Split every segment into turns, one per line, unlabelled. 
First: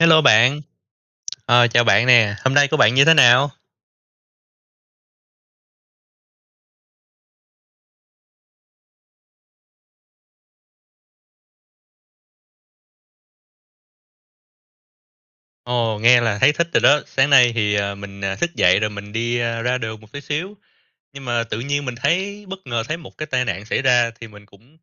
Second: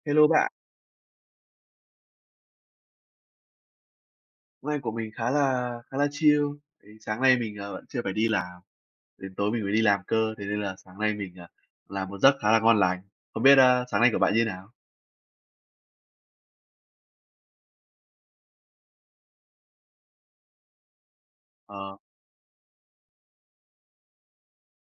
Hello
Hello bạn.
bạn. Ờ, chào bạn nè, hôm nay của bạn như thế nào?
Hôm nay của mình khá là khá là chill, tại vì sáng nay mình, ờ, vẫn chưa phải đi làm, đến tối mình mới đi làm cơ, thế nên là sáng nay mình, ờ, làm một giấc khá là ngon lành. Không biết, ơ, sáng nay của bạn như thế nào?
Ồ, nghe là thấy thích rồi đó, sáng nay thì, à, mình, à, thức dậy rồi mình đi, a, ra đường một tí xíu, nhưng mà tự nhiên mình
Ờ.
thấy bất ngờ thấy một cái tai nạn xảy ra thì mình cũng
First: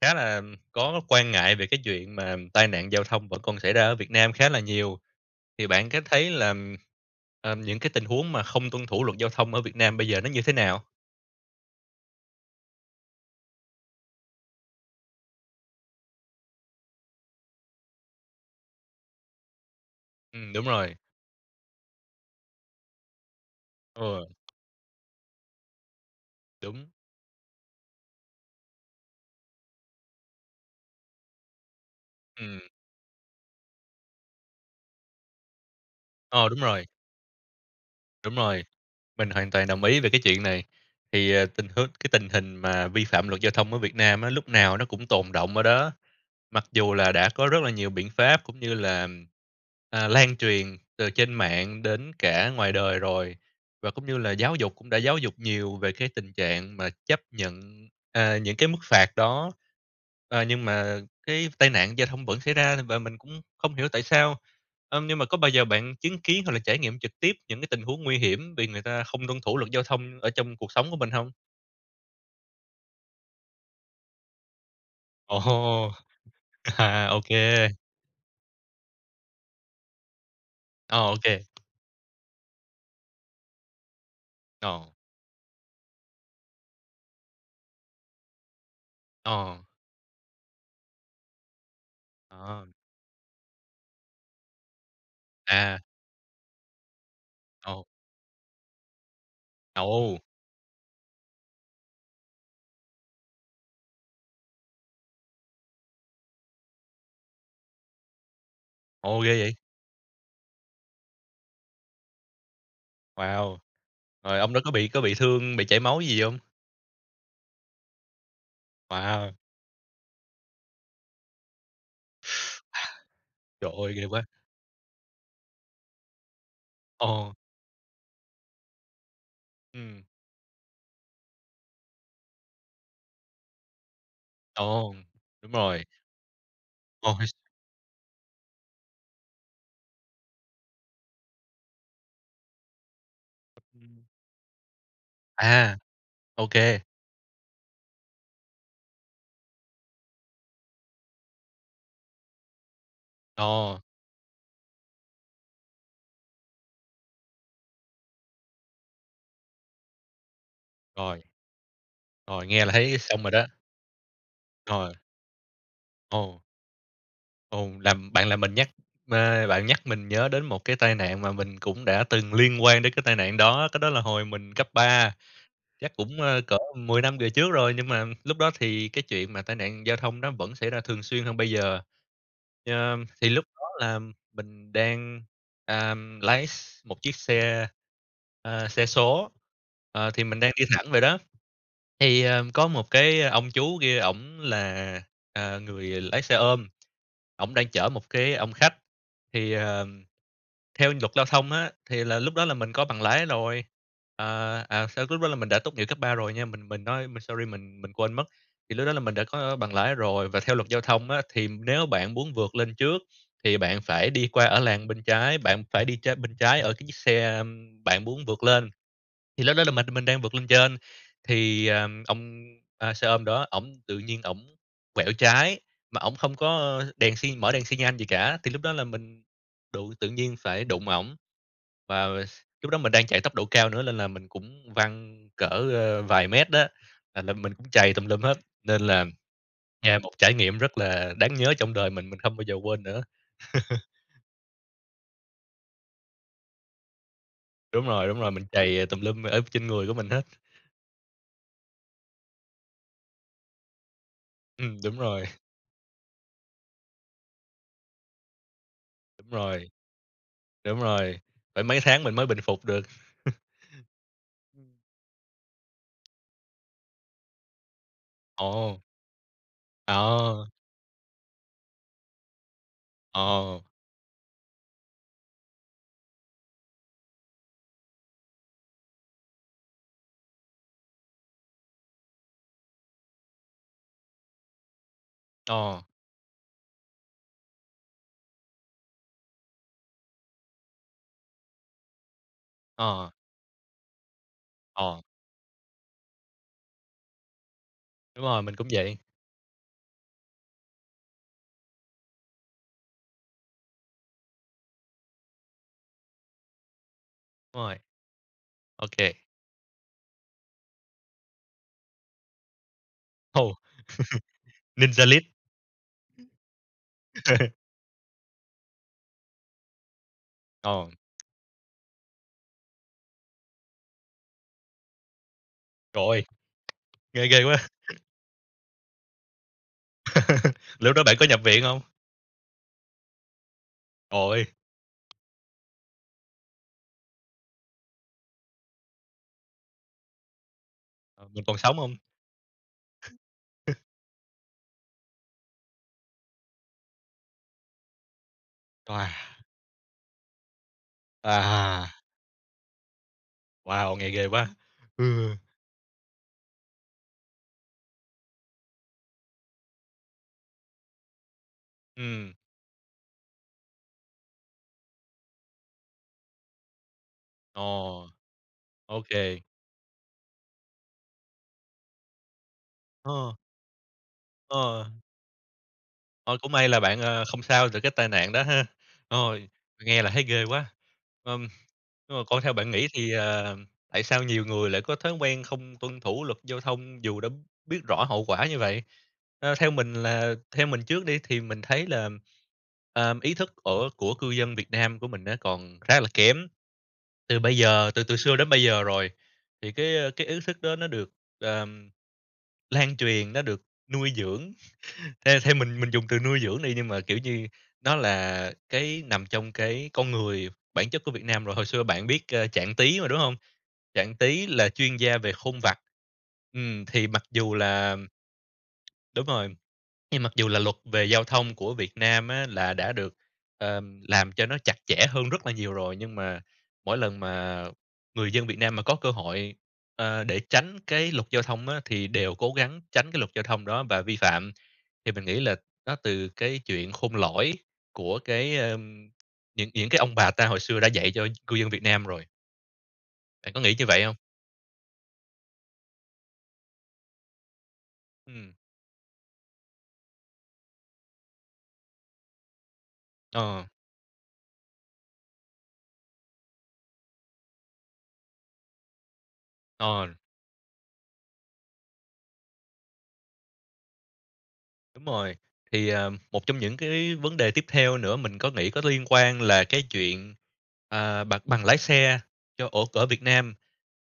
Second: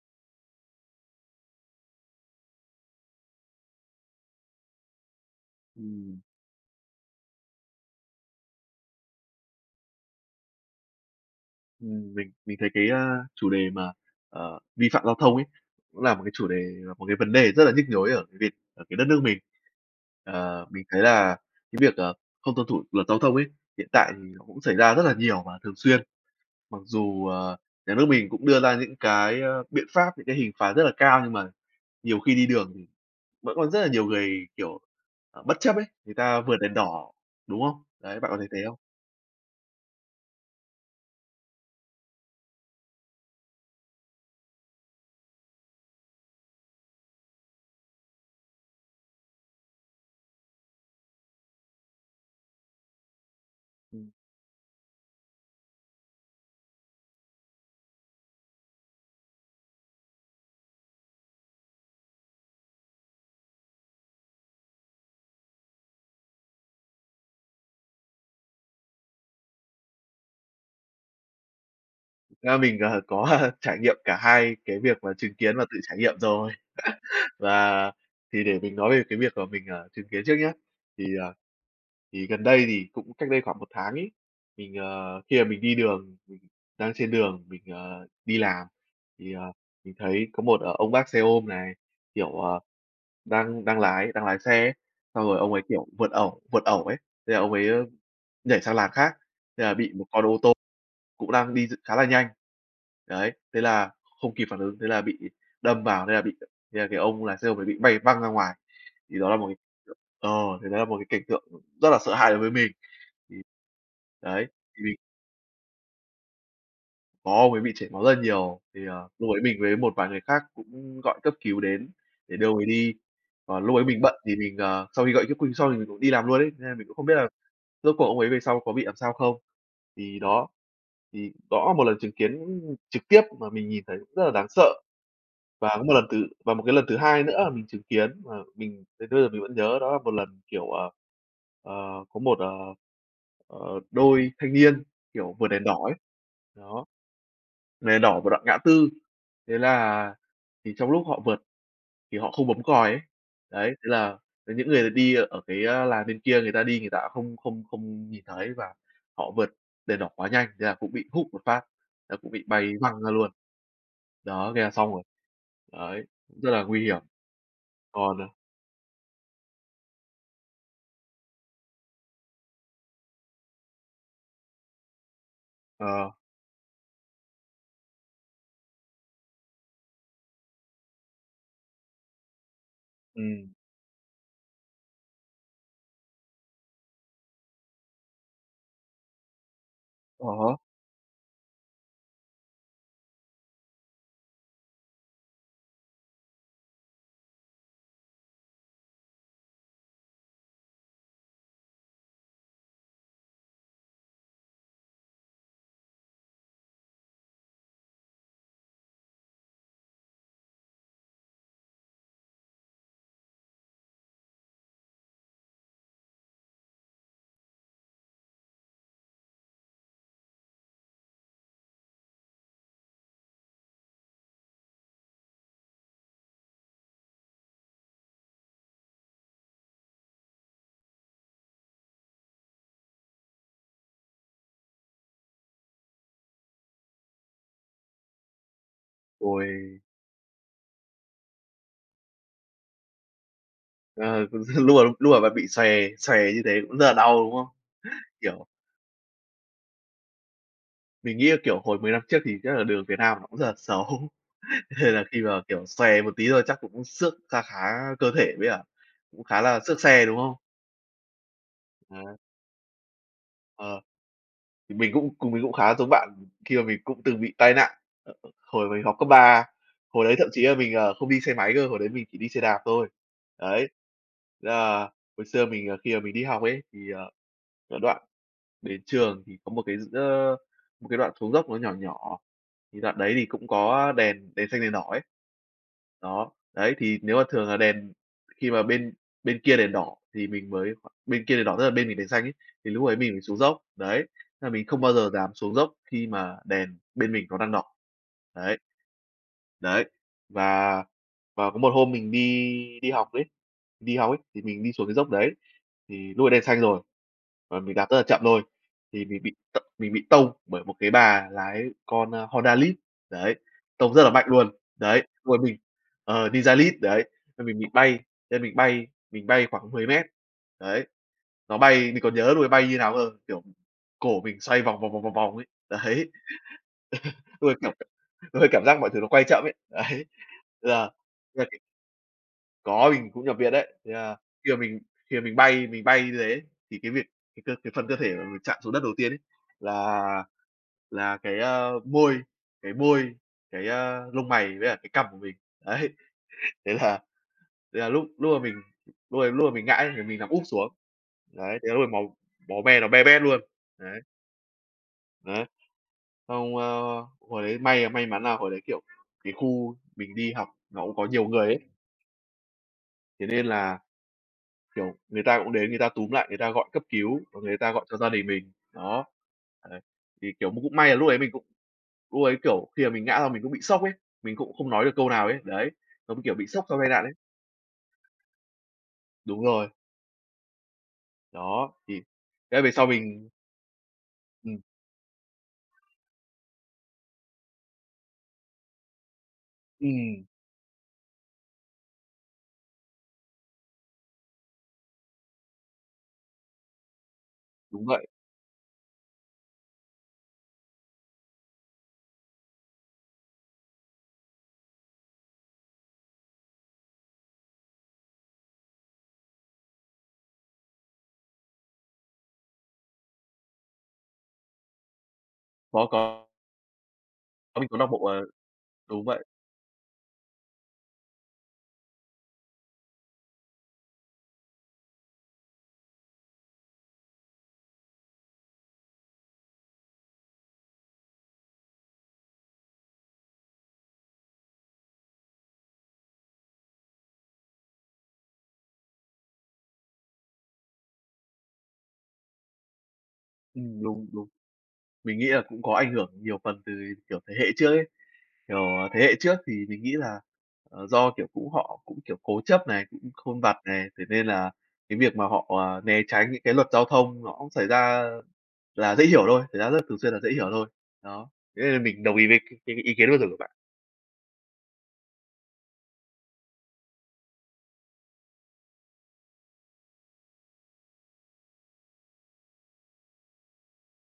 khá là có quan ngại về cái chuyện mà tai nạn giao thông vẫn còn xảy ra ở Việt Nam khá là nhiều. Thì bạn có
Ừm.
thấy là, ờ, những cái tình huống mà không tuân thủ luật giao thông ở Việt Nam bây giờ nó như thế nào?
Ừm, mình mình thấy cái, a, chủ đề mà, ờ, vi phạm giao thông ấy, cũng là một cái chủ đề, một cái vấn đề rất là nhức nhối ở Việt ở cái đất nước mình.
Ừm, đúng
Ờ, mình
rồi.
thấy là cái việc, ờ, không tuân thủ luật giao thông ấy, hiện tại thì
Ừ.
nó cũng xảy ra rất là nhiều và thường xuyên. Mặc
Đúng.
dù, ờ, nhà nước mình cũng đưa ra những cái, ơ, biện pháp, những cái hình phạt rất là cao, nhưng mà nhiều khi đi
Ừm.
đường thì vẫn có rất là nhiều người, kiểu, ờ, bất chấp ấy, người ta
Ờ,
vượt
đúng
đèn
rồi.
đỏ, đúng không? Đấy, bạn
Đúng
có thấy thế
rồi.
không?
Mình hoàn toàn đồng ý về cái chuyện này. Thì, ờ, tình huống cái tình hình mà vi phạm luật giao thông ở Việt Nam á, lúc nào nó cũng tồn đọng ở đó, mặc dù là đã có rất là nhiều biện pháp, cũng như là, à, lan truyền từ trên mạng đến cả ngoài đời rồi, và cũng
Ừm.
như là giáo dục, cũng đã giáo dục nhiều về cái tình trạng mà chấp nhận, à, những cái mức phạt đó, ờ, nhưng mà cái tai nạn giao thông vẫn xảy ra và mình cũng không hiểu tại sao. Ưm, nhưng mà có bao giờ bạn chứng kiến, hoặc là trải nghiệm trực tiếp những cái tình huống nguy hiểm vì người ta không tuân thủ luật giao thông ở trong cuộc sống của mình hông?
Ra mình, ờ, có, ơ, trải nghiệm cả hai cái việc mà chứng
Ồ
kiến và tự
hô!
trải nghiệm rồi.
À, ô kê.
Và, thì để mình nói về cái việc mà mình, ờ, chứng kiến trước nhá. Thì,
Ồ, ô
à,
kê.
thì gần đây thì cũng cách đây khoảng 1 tháng ấy, mình,
Ồ!
ờ, khi mà mình đi đường, ừ, đang trên đường mình, ờ, đi làm, thì, ờ,
Ờ.
mình thấy có một ông bác xe ôm này, kiểu, ờ,
Ờ.
đang đang lái đang lái xe ấy, xong rồi ông ấy,
À.
kiểu, vượt ẩu vượt ẩu ấy, thế là ông ấy
Ồ.
nhảy sang làn khác, thế là
À,
bị một
ô!
con ô tô cũng đang đi khá là nhanh. Đấy, thế là không kịp phản ứng, thế là bị đâm vào, thế là bị thế là cái ông lái xe ông ấy bị bay văng ra ngoài. Thì
Ồ!
đó
Ghê
là một
vậy!
cái ờ, thì đó là một cái cảnh tượng rất là sợ hãi đối với mình. Thì,
Wow! Rồi
đấy,
ông đó có
thì
bị
mình
có bị thương, bị chảy máu gì hông?
Có, ông ấy bị chảy máu rất là nhiều, thì, ờ, lúc
Wow!
ấy mình với một vài người khác cũng gọi cấp cứu đến để đưa ông ấy đi. Còn
Trời
lúc ấy
ơi,
mình
ghê
bận
quá!
thì mình, ờ, sau khi gọi cấp cứu xong thì mình cũng đi làm luôn ấy, nên mình cũng không biết là
Ồ!
rốt cuộc ông ấy về sau có bị làm sao không.
Ừm.
Thì đó, thì đó là một lần chứng kiến trực tiếp mà mình nhìn thấy cũng rất là đáng sợ.
Ồ! Đúng
Và có
rồi.
một lần thứ và một cái lần thứ hai
Ôi!
nữa là mình chứng kiến mà mình đến bây giờ mình vẫn nhớ đó là một lần, kiểu, ờ, ờ, có một, ờ, ờ, đôi thanh niên, kiểu, vượt đèn
À,
đỏ ấy.
ô
Đó,
kê.
vượt đèn đỏ một đoạn ngã tư, thế là thì trong lúc họ vượt thì họ không bấm còi ấy. Đấy,
Ờ.
thế là cái những người đi ở cái làn bên kia người ta đi người ta không không không nhìn thấy và họ vượt đèn đỏ quá nhanh, thế là cũng bị
Rồi.
húc một phát, nó cũng bị
Rồi, nghe là
bay
thấy
văng ra
xong rồi
luôn,
đó.
đó, thế là xong
Rồi.
rồi. Đấy, cũng
Ồ.
rất là nguy hiểm.
Ồ! Làm
Còn ờ
bạn là mình nhắc ờ, bạn nhắc mình nhớ đến một cái tai nạn mà mình cũng đã từng liên quan đến cái tai nạn đó, cái đó là hồi mình cấp ba, chắc
Ờ.
cũng, ơ, cỡ 10 năm về trước rồi, nhưng mà lúc đó thì cái chuyện mà tai nạn giao thông nó vẫn xảy ra thường xuyên hơn bây giờ. Ờ, thì lúc
Ừm.
đó là mình đang, ờm, lái x một chiếc xe, ờ, xe số, ờ, thì
Ờ
mình đang
ha.
đi thẳng vậy đó, thì, ờ, có một cái ông chú kia ổng là, à, người lái xe ôm, ổng đang chở một cái ông khách thì, ờ, theo luật giao thông á, thì là lúc đó là mình có bằng lái lồi. À, à, xong lúc đó là mình đã tốt nghiệp cấp 3 rồi nha, mình mình nói mình sorry mình mình quên mất, thì lúc đó là mình đã có bằng lái rồi, và theo luật giao thông á, thì nếu bạn muốn vượt lên trước thì bạn phải đi qua ở làn bên trái, bạn phải đi trên bên trái ở cái chiếc xe bạn muốn vượt lên. Thì lúc đó là mình mình đang vượt lên trên, thì, ờ, ông xe ôm đó ổng tự nhiên ổng quẹo trái mà ổng không có đèn xi mở đèn xi nhan gì cả, thì lúc đó là mình đụng, tự nhiên phải đụng ổng. Và s lúc đó mình đang chạy tốc độ cao nữa nên là mình cũng văng cỡ, ờ, vài mét đó, à, là mình mình cũng trầy tùm lum hết. Nên là
Uầy!
nghe một trải nghiệm rất là đáng nhớ trong đời mình, mình không bao giờ quên nữa.
Ờ, cũng xin lùa lùa và bị xòe xòe như thế cũng rất là đau, đúng không?
Đúng rồi, đúng rồi,
Kiểu
mình trầy tùm lum ở trên người của mình hết.
Mình nghĩ là, kiểu, hồi 10 năm trước thì chắc là đường Việt Nam nó cũng rất là xấu,
Ừm,
nên
đúng
là khi
rồi.
mà, kiểu, xòe một tí thôi chắc cũng xước kha khá cơ thể đấy ạ, cũng
Đúng
khá là
rồi.
xước xe, đúng không?
Đúng rồi, phải mấy tháng mình
Ờ.
mới bình phục được.
Ờ, thì mình cũng cùng mình cũng khá giống bạn khi mà mình cũng từng bị tai nạn. Ờ, hồi
Ồ!
mình học cấp 3, hồi đấy thậm chí
Ờ!
là mình, ờ, không đi xe máy cơ, hồi đấy mình chỉ đi xe đạp thôi,
Ờ.
đấy, ờ, hồi xưa mình, ờ, khi mà mình đi học ấy, thì, ờ, cái đoạn đến trường thì có một cái, s ơ, một cái đoạn xuống dốc nó nhỏ nhỏ, thì đoạn đấy thì cũng có đèn đèn xanh đèn đỏ ấy,
Ờ.
đó, đấy, thì nếu mà thường là đèn khi mà bên bên kia đèn đỏ thì mình mới bên kia đèn đỏ tức là bên mình đèn xanh ấy, thì lúc đấy
Ờ.
mình mới xuống dốc, đấy, nên là mình không bao
Ờ.
giờ dám xuống dốc khi mà đèn bên mình nó đang đỏ,
Đúng rồi, mình
đấy.
cũng vậy.
Đấy, và và có một hôm mình đi đi học ấy đi học ấy, thì mình đi xuống cái dốc đấy, thì lúc ấy đen xanh rồi,
Đúng
và mình
rồi.
đạp rất là chậm thôi,
Ô
thì
kê.
mình bị t mình bị tông bởi một cái bà lái con, ơ, Honda Lead, đấy,
Ồ!
tông rất là mạnh luôn. Đấy,
Ninja Lead.
lúc ấy mình ờ, ninja Lead, đấy, nên mình bị bay nên mình bay, mình bay khoảng 10m,
Ờ.
đấy, nó bay mình còn nhớ lúc ấy bay như nào cơ, kiểu, cổ mình xoay vòng, vòng, vòng, vòng, vòng ấy,
Trời
đấy.
ơi! Nghe ghê
Lúc ấy,
quá!
kiểu, lúc ấy cảm giác mọi thứ nó quay chậm ấy, đấy,
Rồi
thế là,
lúc đó bạn có nhập
nhưng mà cái
viện hông?
Có, mình cũng nhập viện đấy. Thì à khi
Ôi!
mà mình khi mà mình bay, mình bay như thế thì cái việc cái cơ cái phần cơ thể mà mình chạm xuống đất đầu tiên ấy là, là cái,
Mình còn
ơ,
sống hông?
môi, cái môi, cái, a, lông mày với lại cái cằm của mình, đấy. Thế là thế là lúc lúc mà mình
Wow!
lúc ấy lúc mà mình ngã ấy thì mình nằm úp xuống. Đấy, thế rồi
À!
máu máu me nó be bét luôn,
Wow,
đấy.
nghe ghê quá! Ừm.
Đấy, xong, ơ, hồi đấy may may mắn là hồi đấy, kiểu, cái khu mình đi học nó cũng có nhiều người ấy.
Ừm.
Thế nên là, kiểu, người ta cũng đến người ta túm lại, người ta gọi cấp cứu và người ta gọi cho gia
Ồ!
đình mình,
Ô
đó,
kê.
đấy. Thì, kiểu, cũng cũng may là lúc ấy mình cũng lúc ấy, kiểu, khi mà mình ngã ra
Ờ.
mình cũng bị sốc ấy, mình cũng không
Ờ.
nói được câu nào ấy, đấy. Nó kiểu
Ôi!
bị
Cũng
sốc
may
sau
là
tai
bạn,
nạn ấy.
ờ, không sao từ cái tai nạn đó ha.
Đúng
Ôi,
rồi.
nghe là thấy ghê quá! Ừm,
Đó, thì
nhưng mà còn theo
cái
bạn
về sau
nghĩ thì,
mình
ờ, tại sao nhiều
Ừm.
người lại có thói quen không tuân thủ luật giao thông dù đã biết rõ hậu quả như vậy? Ơ, theo mình
Ừm.
là theo mình trước đi thì mình thấy là, ờm, ý thức ở của cư dân Việt Nam của mình á còn khá là kém. Từ bây
Đúng
giờ, từ
vậy.
từ xưa đến bây giờ rồi, thì cái, ơ, cái ý thức đó nó được, ờm, lan truyền, nó được nuôi dưỡng. Theo theo mình mình dùng từ nuôi dưỡng đi. Nhưng mà, kiểu như, nó là cái nằm trong cái con người, bản chất của Việt Nam rồi hồi xưa bạn biết, ơ, Trạng Tí mà, đúng hông? Trạng Tí là chuyên gia về khôn vặt,
Có, có.
ừm. Thì mặc dù
Có, mình có đọc
là
bộ, ờ Đúng vậy.
Đúng rồi. Nhưng mặc dù là luật về giao thông của Việt Nam á là đã được, ờm, làm cho nó chặt chẽ hơn rất là nhiều rồi, nhưng mà mỗi lần mà người dân Việt Nam mà có cơ hội, ơ, để tránh cái luật giao thông á, thì đều cố gắng tránh cái luật giao thông đó và vi phạm. Thì mình nghĩ là đó từ cái chuyện khôn lỏi của cái, ờm, những những cái ông bà ta hồi xưa đã dạy cho cư dân Việt Nam rồi. Bạn có nghĩ
Ừm,
như vậy
đúng,
hông?
đúng. Mình nghĩ là cũng có ảnh hưởng nhiều phần từ, kiểu, thế hệ trước ấy.
Ừm.
Kiểu, thế hệ trước thì mình nghĩ là, à, do, kiểu, cũng họ cũng, kiểu, cố chấp này, cũng khôn vặt
Ờ.
này, thế nên là cái việc mà họ, à, né tránh những cái luật giao thông nó cũng xảy ra là dễ hiểu thôi, xảy ra rất là thường xuyên
Ờ.
là dễ hiểu thôi, đó, thế nên là mình đồng ý với cái cái ý kiến vừa rồi của bạn.
Đúng rồi, thì, à, một trong những cái vấn đề tiếp theo nữa mình có nghĩ có liên quan là cái chuyện, ờ, bằng bằng lái xe cho ổ ở Việt Nam,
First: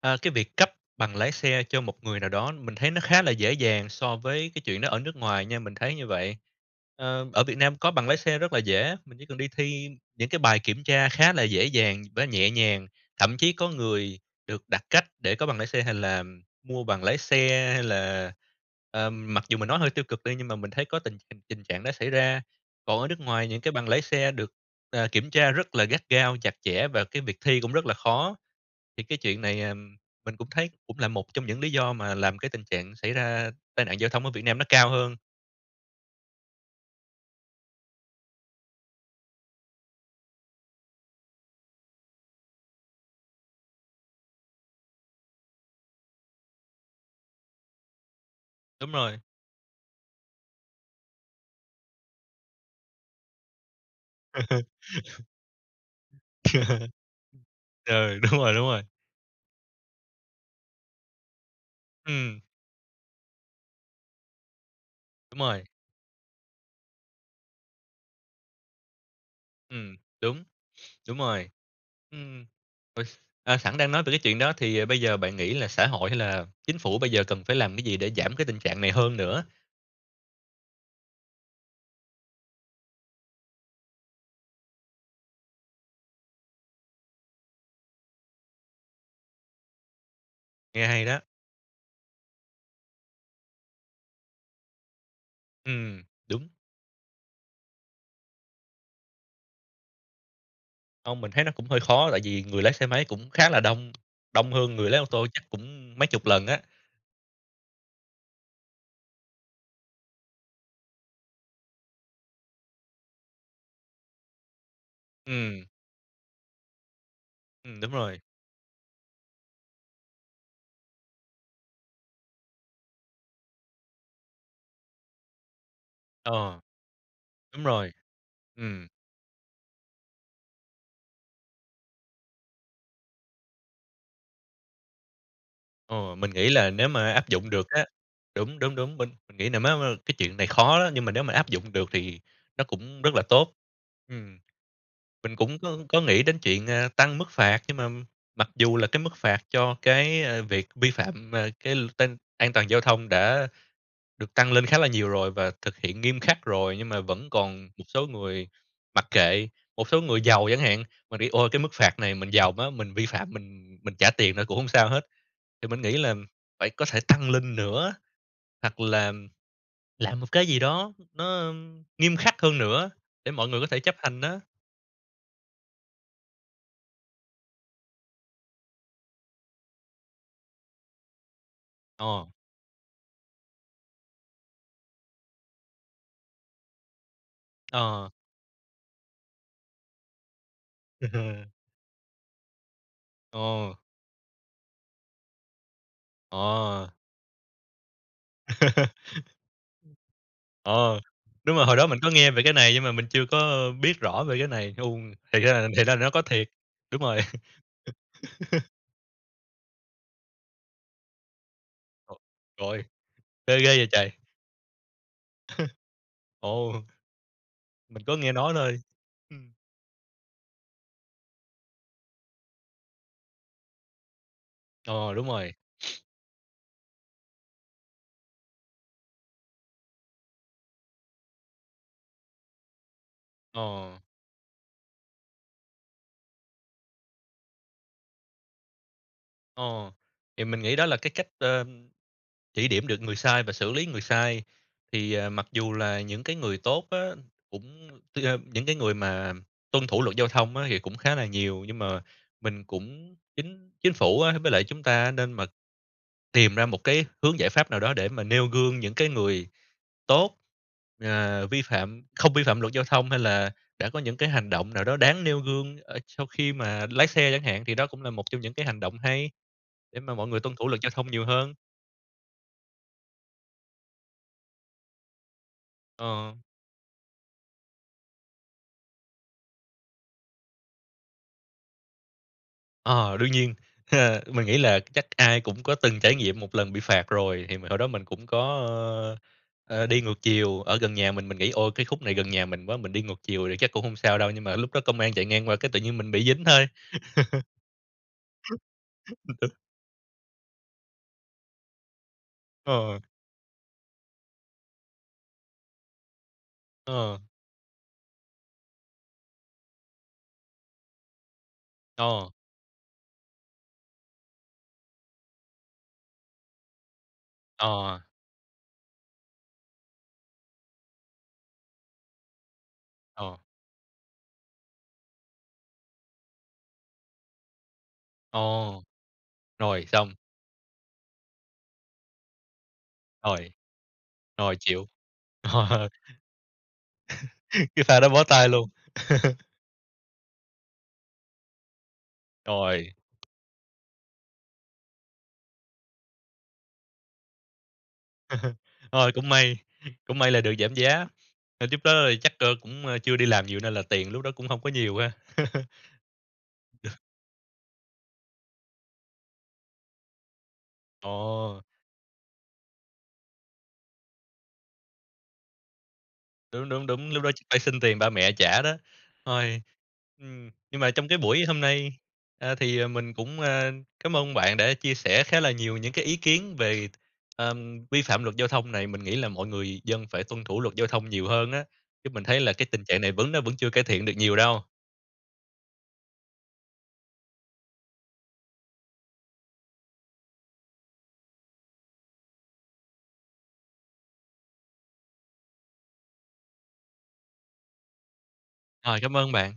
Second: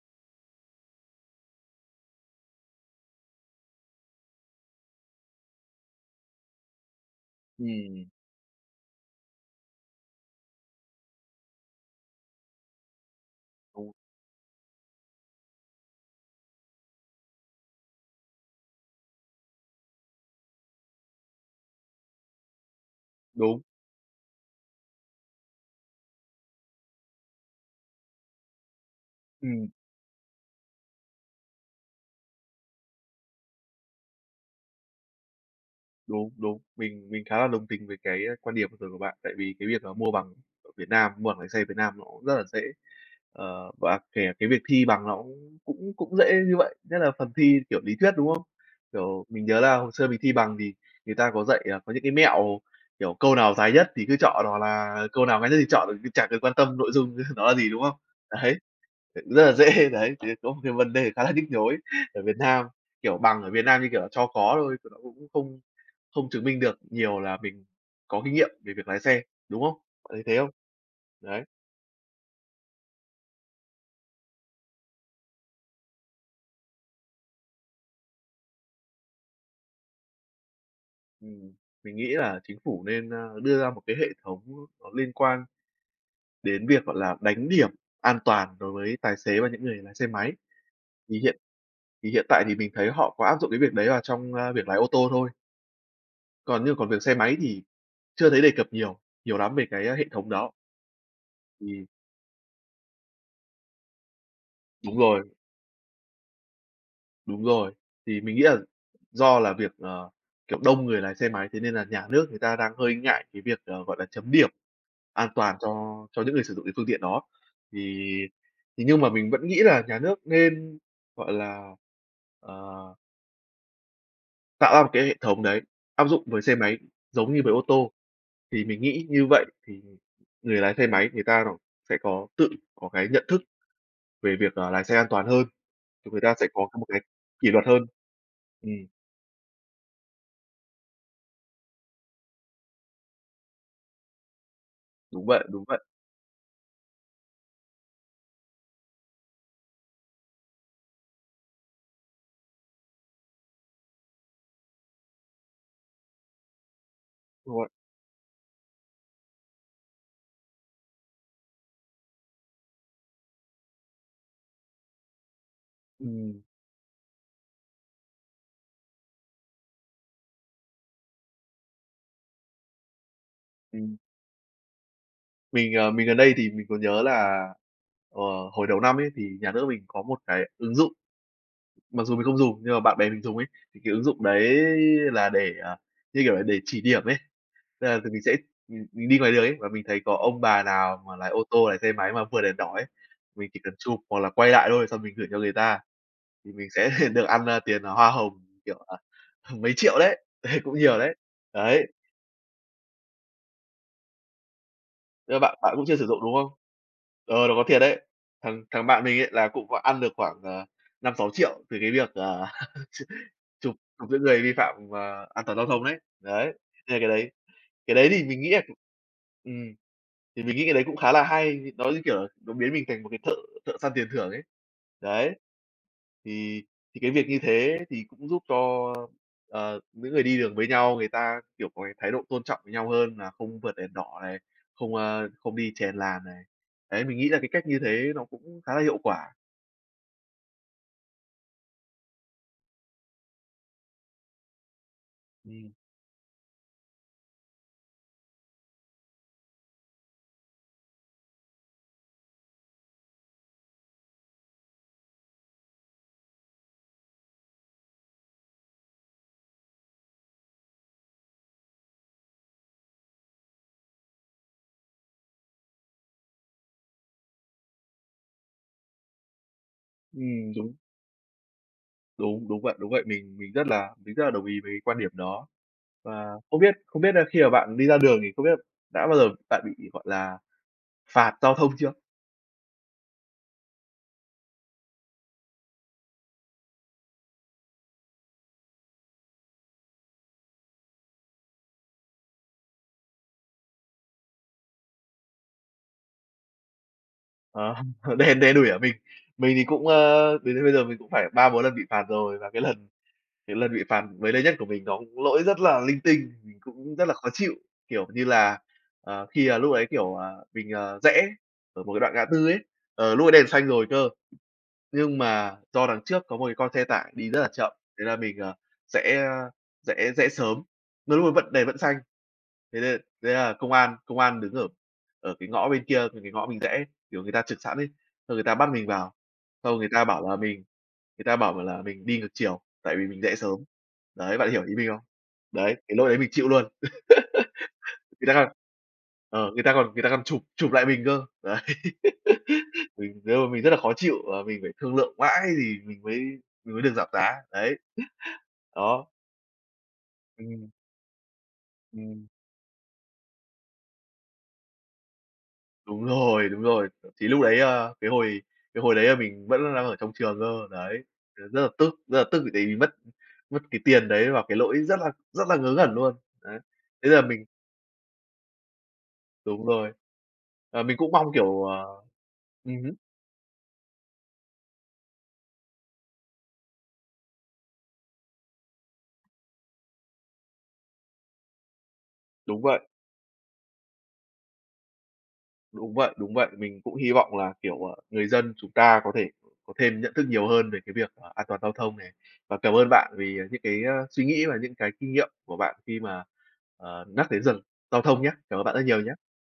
à, cái việc cấp bằng lái xe cho một người nào đó mình thấy nó khá là dễ dàng so với cái chuyện đó ở nước ngoài nha, mình thấy như vậy. Ơ, ở Việt Nam có
Ừm.
bằng lái xe rất là dễ, mình chỉ cần đi thi những cái bài kiểm tra khá là dễ dàng với nhẹ nhàng, thậm chí có
Đúng.
người được đặc cách để có bằng lái xe hay là mua bằng lái xe hay là, ờ, mặc dù mình nói hơi tiêu cực đi nhưng mà mình thấy có tình tình trạng đó xảy ra, còn ở nước ngoài những
Đúng.
cái bằng lái xe được, ờ, kiểm tra rất là gắt gao, chặt chẽ và cái việc thi cũng rất là khó. Thì cái chuyện này,
Ừm.
à, mình cũng thấy cũng là một trong những lý do mà làm cái tình trạng xảy ra tai nạn giao thông ở Việt Nam nó cao hơn.
Đúng, đúng. Mình mình khá là đồng tình với cái, a, quan điểm vừa rồi của bạn. Tại vì cái việc là mua bằng ở Việt Nam, mua bằng lái xe Việt Nam nó cũng rất là dễ. Ờ, và kể cả cái việc thi bằng nó cũng cũng cũng dễ như vậy, nhất là phần thi kiểu lý thuyết, đúng không?
Đúng rồi.
Kiểu, mình nhớ là hồi xưa mình thi bằng thì người ta có dạy, à, có những cái mẹo, kiểu, câu nào dài nhất thì cứ chọn hoặc là câu nào ngắn nhất thì chọn, chả cần quan tâm nội dung nó là gì, đúng không?
Ờ, đúng rồi,
Đấy,
đúng rồi!
ờ, rất là dễ, đấy. Thì có một cái vấn đề khá là nhức nhối ở Việt
Ừm.
Nam, kiểu, bằng ở Việt Nam như kiểu là cho có thôi, thì nó cũng
Đúng
không
rồi.
không chứng minh được nhiều là mình có kinh nghiệm về việc lái xe, đúng không?
Ừm,
Bạn thấy thế
đúng,
không?
đúng
Đấy.
rồi. Ừm, ôi, à, sẵn đang nói về cái chuyện đó, thì, à, bây giờ bạn nghĩ là xã hội hay là Chính phủ bây giờ cần phải làm cái gì để giảm cái tình trạng này hơn nữa?
Ừm, mình nghĩ là Chính phủ nên, a, đưa ra một cái hệ thống nó liên quan đến việc, gọi là, đánh điểm an toàn đối với tài xế và những người lái xe máy.
Nghe hay
Thì
đó!
hiện thì hiện tại thì mình thấy họ có áp dụng cái việc đấy vào trong, a, việc lái ô tô thôi.
Ừm, đúng.
Còn nhưng còn việc xe máy thì chưa thấy đề cập nhiều, nhiều lắm về cái, a, hệ thống đó.
Hông, mình thấy nó cũng hơi
Ừm.
khó, tại vì người lái xe máy cũng khá là đông, đông hơn người
Đúng
lái ô tô
rồi.
chắc cũng mấy chục lần á.
Đúng rồi. Thì mình nghĩ là do là việc, ờ, kiểu, đông người lái xe máy, thế nên là nhà nước người ta đang hơi ngại cái việc, ờ, gọi là, chấm điểm an toàn
Ừm.
cho cho những người sử dụng cái phương tiện đó.
Ừm, đúng
Thì
rồi.
thì nhưng mà mình vẫn nghĩ là nhà nước nên, gọi là, ờ tạo ra một cái hệ thống đấy, áp dụng với xe
Ờ.
máy, giống như với
Đúng
ô tô,
rồi.
thì mình
Ừm.
nghĩ như vậy thì người lái xe máy người ta rồi sẽ có tự có cái nhận thức về việc là lái xe an toàn hơn, thì
Ờ,
người
mình
ta sẽ
nghĩ
có
là
một
nếu
cái
mà áp
kỷ
dụng
luật
được á.
hơn,
Đúng, đúng,
ừm.
đúng, mình nghĩ, à, mấy [unintelligible] cái chuyện này khó đó, nhưng mà nếu mà áp dụng được thì nó cũng rất là tốt, ừm.
Đúng
Mình
vậy,
cũng
đúng
có
vậy.
có nghĩ đến chuyện, a, tăng mức phạt nhưng mà mặc dù là cái mức phạt cho cái, ơ, việc vi phạm, ờ, cái l tai an toàn giao thông đã được tăng lên khá là nhiều rồi và thực hiện nghiêm khắc rồi, nhưng mà vẫn
Đúng rồi.
còn một số người mặc kệ. Một số người giàu chẳng hạn mà đi "Ôi, cái mức phạt này mình giàu quá, mình vi phạm mình mình trả tiền nữa cũng hông sao hết", thì mình nghĩ là
Ừm.
phải có thể tăng lên nữa, hoặc là làm một cái gì đó nó, ưm, nghiêm khắc hơn nữa để mọi người có thể
Ừm.
chấp hành á.
Mình, ờ, mình gần đây thì mình có nhớ là, ờ, hồi đầu năm ấy thì nhà nước mình có một cái ứng dụng. Mặc dù mình
Ờ.
không dùng nhưng mà bạn bè mình dùng ấy, thì ứng dụng đấy là để, à, như kiểu là, để chỉ điểm ấy. Tức là
Ờ.
tụi mình sẽ, ừm, đi ngoài đường ấy, và mình thấy có ông bà nào mà lái ô tô, lái xe máy mà vượt đèn đỏ ấy, mình chỉ cần
Ờ.
chụp hoặc là quay lại thôi, xong mình gửi cho người ta, thì mình
Ờ.
sẽ được ăn, a, tiền hoa hồng. Kiểu, à, h mấy triệu đấy, đấy, cũng nhiều
Ờ,
đấy.
đúng rồi hồi đó
Đấy.
mình có nghe về cái này nhưng mà mình chưa có biết rõ về cái này hung,
R
thì
bạn
ra
bạn
thì
cũng
ra
chưa
là
sử
nó
dụng,
có
đúng
thiệt.
không?
Đúng rồi.
Ờ, nó có thiệt đấy. Thằng thằng bạn mình ấy là cũng có ăn được khoảng, ờ, 5.000.000, 6.000.000 về cái việc, ờ,
Trời ơi,
chụp
nghe
chụp
ghê vậy trời!
giữ người vi phạm và an toàn giao thông ấy. Đấy,
Ồ.
hay cái đấy. Cái
Mình
đấy
có
thì
nghe
mình nghĩ
nói
là
thôi. Ừm.
ừm, thì mình nghĩ cái đấy cũng khá là hay, nó, như kiểu, nó biến mình thành một cái thợ thợ săn tiền thưởng ấy.
Ồ, đúng
Đấy.
rồi.
Thì thì cái việc như thế thì cũng giúp cho, ờ, những người đi đường với nhau người ta, kiểu, có cái thái độ tôn trọng nhau hơn là không vượt đèn
Ồ.
đỏ này, không, ơ, không đi chèn làn này. Đấy, mình nghĩ là cái cách như thế nó cũng khá là hiệu quả.
Ồ, thì mình nghĩ đó là cái cách, ơ, chỉ điểm được người sai và xử lý người sai. Thì, à, mặc
Ừm.
dù là những cái người tốt á, cũng tức là những cái người mà tuân thủ luật giao thông á thì cũng khá là nhiều. Nhưng mà mình cũng chính chính phủ á với lại chúng ta á nên mật tìm ra một cái hướng giải pháp nào đó để mà nêu gương những cái người tốt, ờ, vi phạm không vi phạm luật giao thông, hay là đã có những cái hành động nào đó đáng nêu gương, ơ, sau khi mà lái xe chẳng hạn. Thì đó cũng là một trong những cái hành động hay, để mà mọi người
Ừm,
tuân thủ
đúng.
luật giao thông nhiều hơn.
Đúng, đúng vậy, đúng vậy. Mình mình rất là mình rất là đồng ý với quan điểm đó và
Ờ.
không biết không biết nà khi mà bạn đi ra đường thì không biết là đã bao giờ bạn bị, gọi là, phạt giao thông chưa?
Ờ, đương nhiên. Mình nghĩ là chắc ai cũng có từng trải nghiệm một lần bị phạt rồi. Thì hồi đó mình cũng có, ơ, ơ, đi ngược chiều, ở gần nhà mình, mình nghĩ: "Ôi, cái khúc này gần nhà mình quá, mình đi ngược chiều thì chắc cũng hông sao đâu", nhưng mà lúc đó công an chạy ngang qua cái tự nhiên mình bị dính thôi.
Ờ, đen đen đủi ở mình. Mình thì cũng, ơ, đến đến bây giờ mình cũng phải 3-4 lần bị phạt rồi và cái lần
Ờ.
cái lần bị phạt gần đây nhất của mình nó cũng lỗi rất là linh tinh. Mình cũng rất là
Ờ.
khó chịu, kiểu như là, ờ, khi, à, lúc ấy, kiểu, à, mình, à, rẽ ở một cái đoạn ngã
Ờ.
tư ấy, ờ, lúc đấy đèn xanh rồi cơ, nhưng mà do đằng trước có một cái con xe tải đi rất là
Ờ,
chậm thế
à.
là mình, ờ, rẽ, ơ, rẽ rẽ sớm, đôi lúc vẫn đèn vẫn xanh. Thế nên thế
Ờ.
là công an công an đứng ở ở cái ngõ bên kia thì cái ngõ mình rẽ, kiểu, người ta chực sẵn ấy, xong người ta bắt
Ồ!
mình vào, xong
Rồi,
người ta
xong.
bảo là mình người ta bảo là mình đi ngược chiều, tại vì mình rẽ
Rồi.
sớm. Đấy, bạn
Rồi,
hiểu ý
chịu.
mình không? Đấy,
Ờ.
cái lỗi đấy mình chịu luôn.
Cái pha đó bó
Người ta
tay
c
luôn.
ờ, người ta còn người ta còn chụp chụp lại mình cơ. Đấy.
Rồi.
Mình, ơ, mình rất là khó chịu và mình phải thương lượng mãi thì mình mới mình mới được giảm giá. Đấy. Đó.
Thôi cũng may, cũng may là được
Ừm.
giảm giá. Ơ, trước đó
Ừm.
chắc, ơ, cũng, ơ, chưa đi làm nhiều nên là tiền lúc đó cũng hông có nhiều ha.
Đúng rồi, đúng rồi. Thậm chí lúc đấy, a, cái hồi cái hồi đấy là mình vẫn đang ở trong trường cơ, đấy. Nên
Ồ!
rất là tức, rất là tức tại vì mất mất cái tiền đấy vào cái lỗi rất là rất là ngớ ngẩn luôn. Đấy.
Đúng, đúng, đúng.
Thế
Lúc
là
đó chắc
mình
phải xin tiền ba mẹ trả đó. Thôi
Đúng rồi.
ừm, nhưng
Ờ,
mà
mình
trong
cũng
cái
mong
buổi hôm
kiểu, ờ
nay, a, thì,
ừm
ờ,
hứm.
mình cũng, a, cám ơn bạn đã chia sẻ khá là nhiều những cái ý kiến về, ừm, vi phạm luật giao thông này. Mình nghĩ là mọi người dân phải tuân thủ luật giao thông nhiều hơn á, chứ mình thấy là
Đúng
cái tình
vậy.
trạng này vẫn nó vẫn chưa cải thiện được nhiều đâu.
Đúng vậy, đúng vậy. Mình cũng hy vọng là, kiểu, ờ, người dân chúng ta có thể có thêm nhận thức nhiều hơn về cái việc, à, an toàn giao thông này. Và cảm ơn bạn vì, ờ, những cái suy nghĩ và những cái kinh nghiệm của bạn khi mà, ờ, nhắc đến gi giao thông nhá. Cảm ơn bạn rất
Rồi,
nhiều
cảm
nhá!
ơn bạn!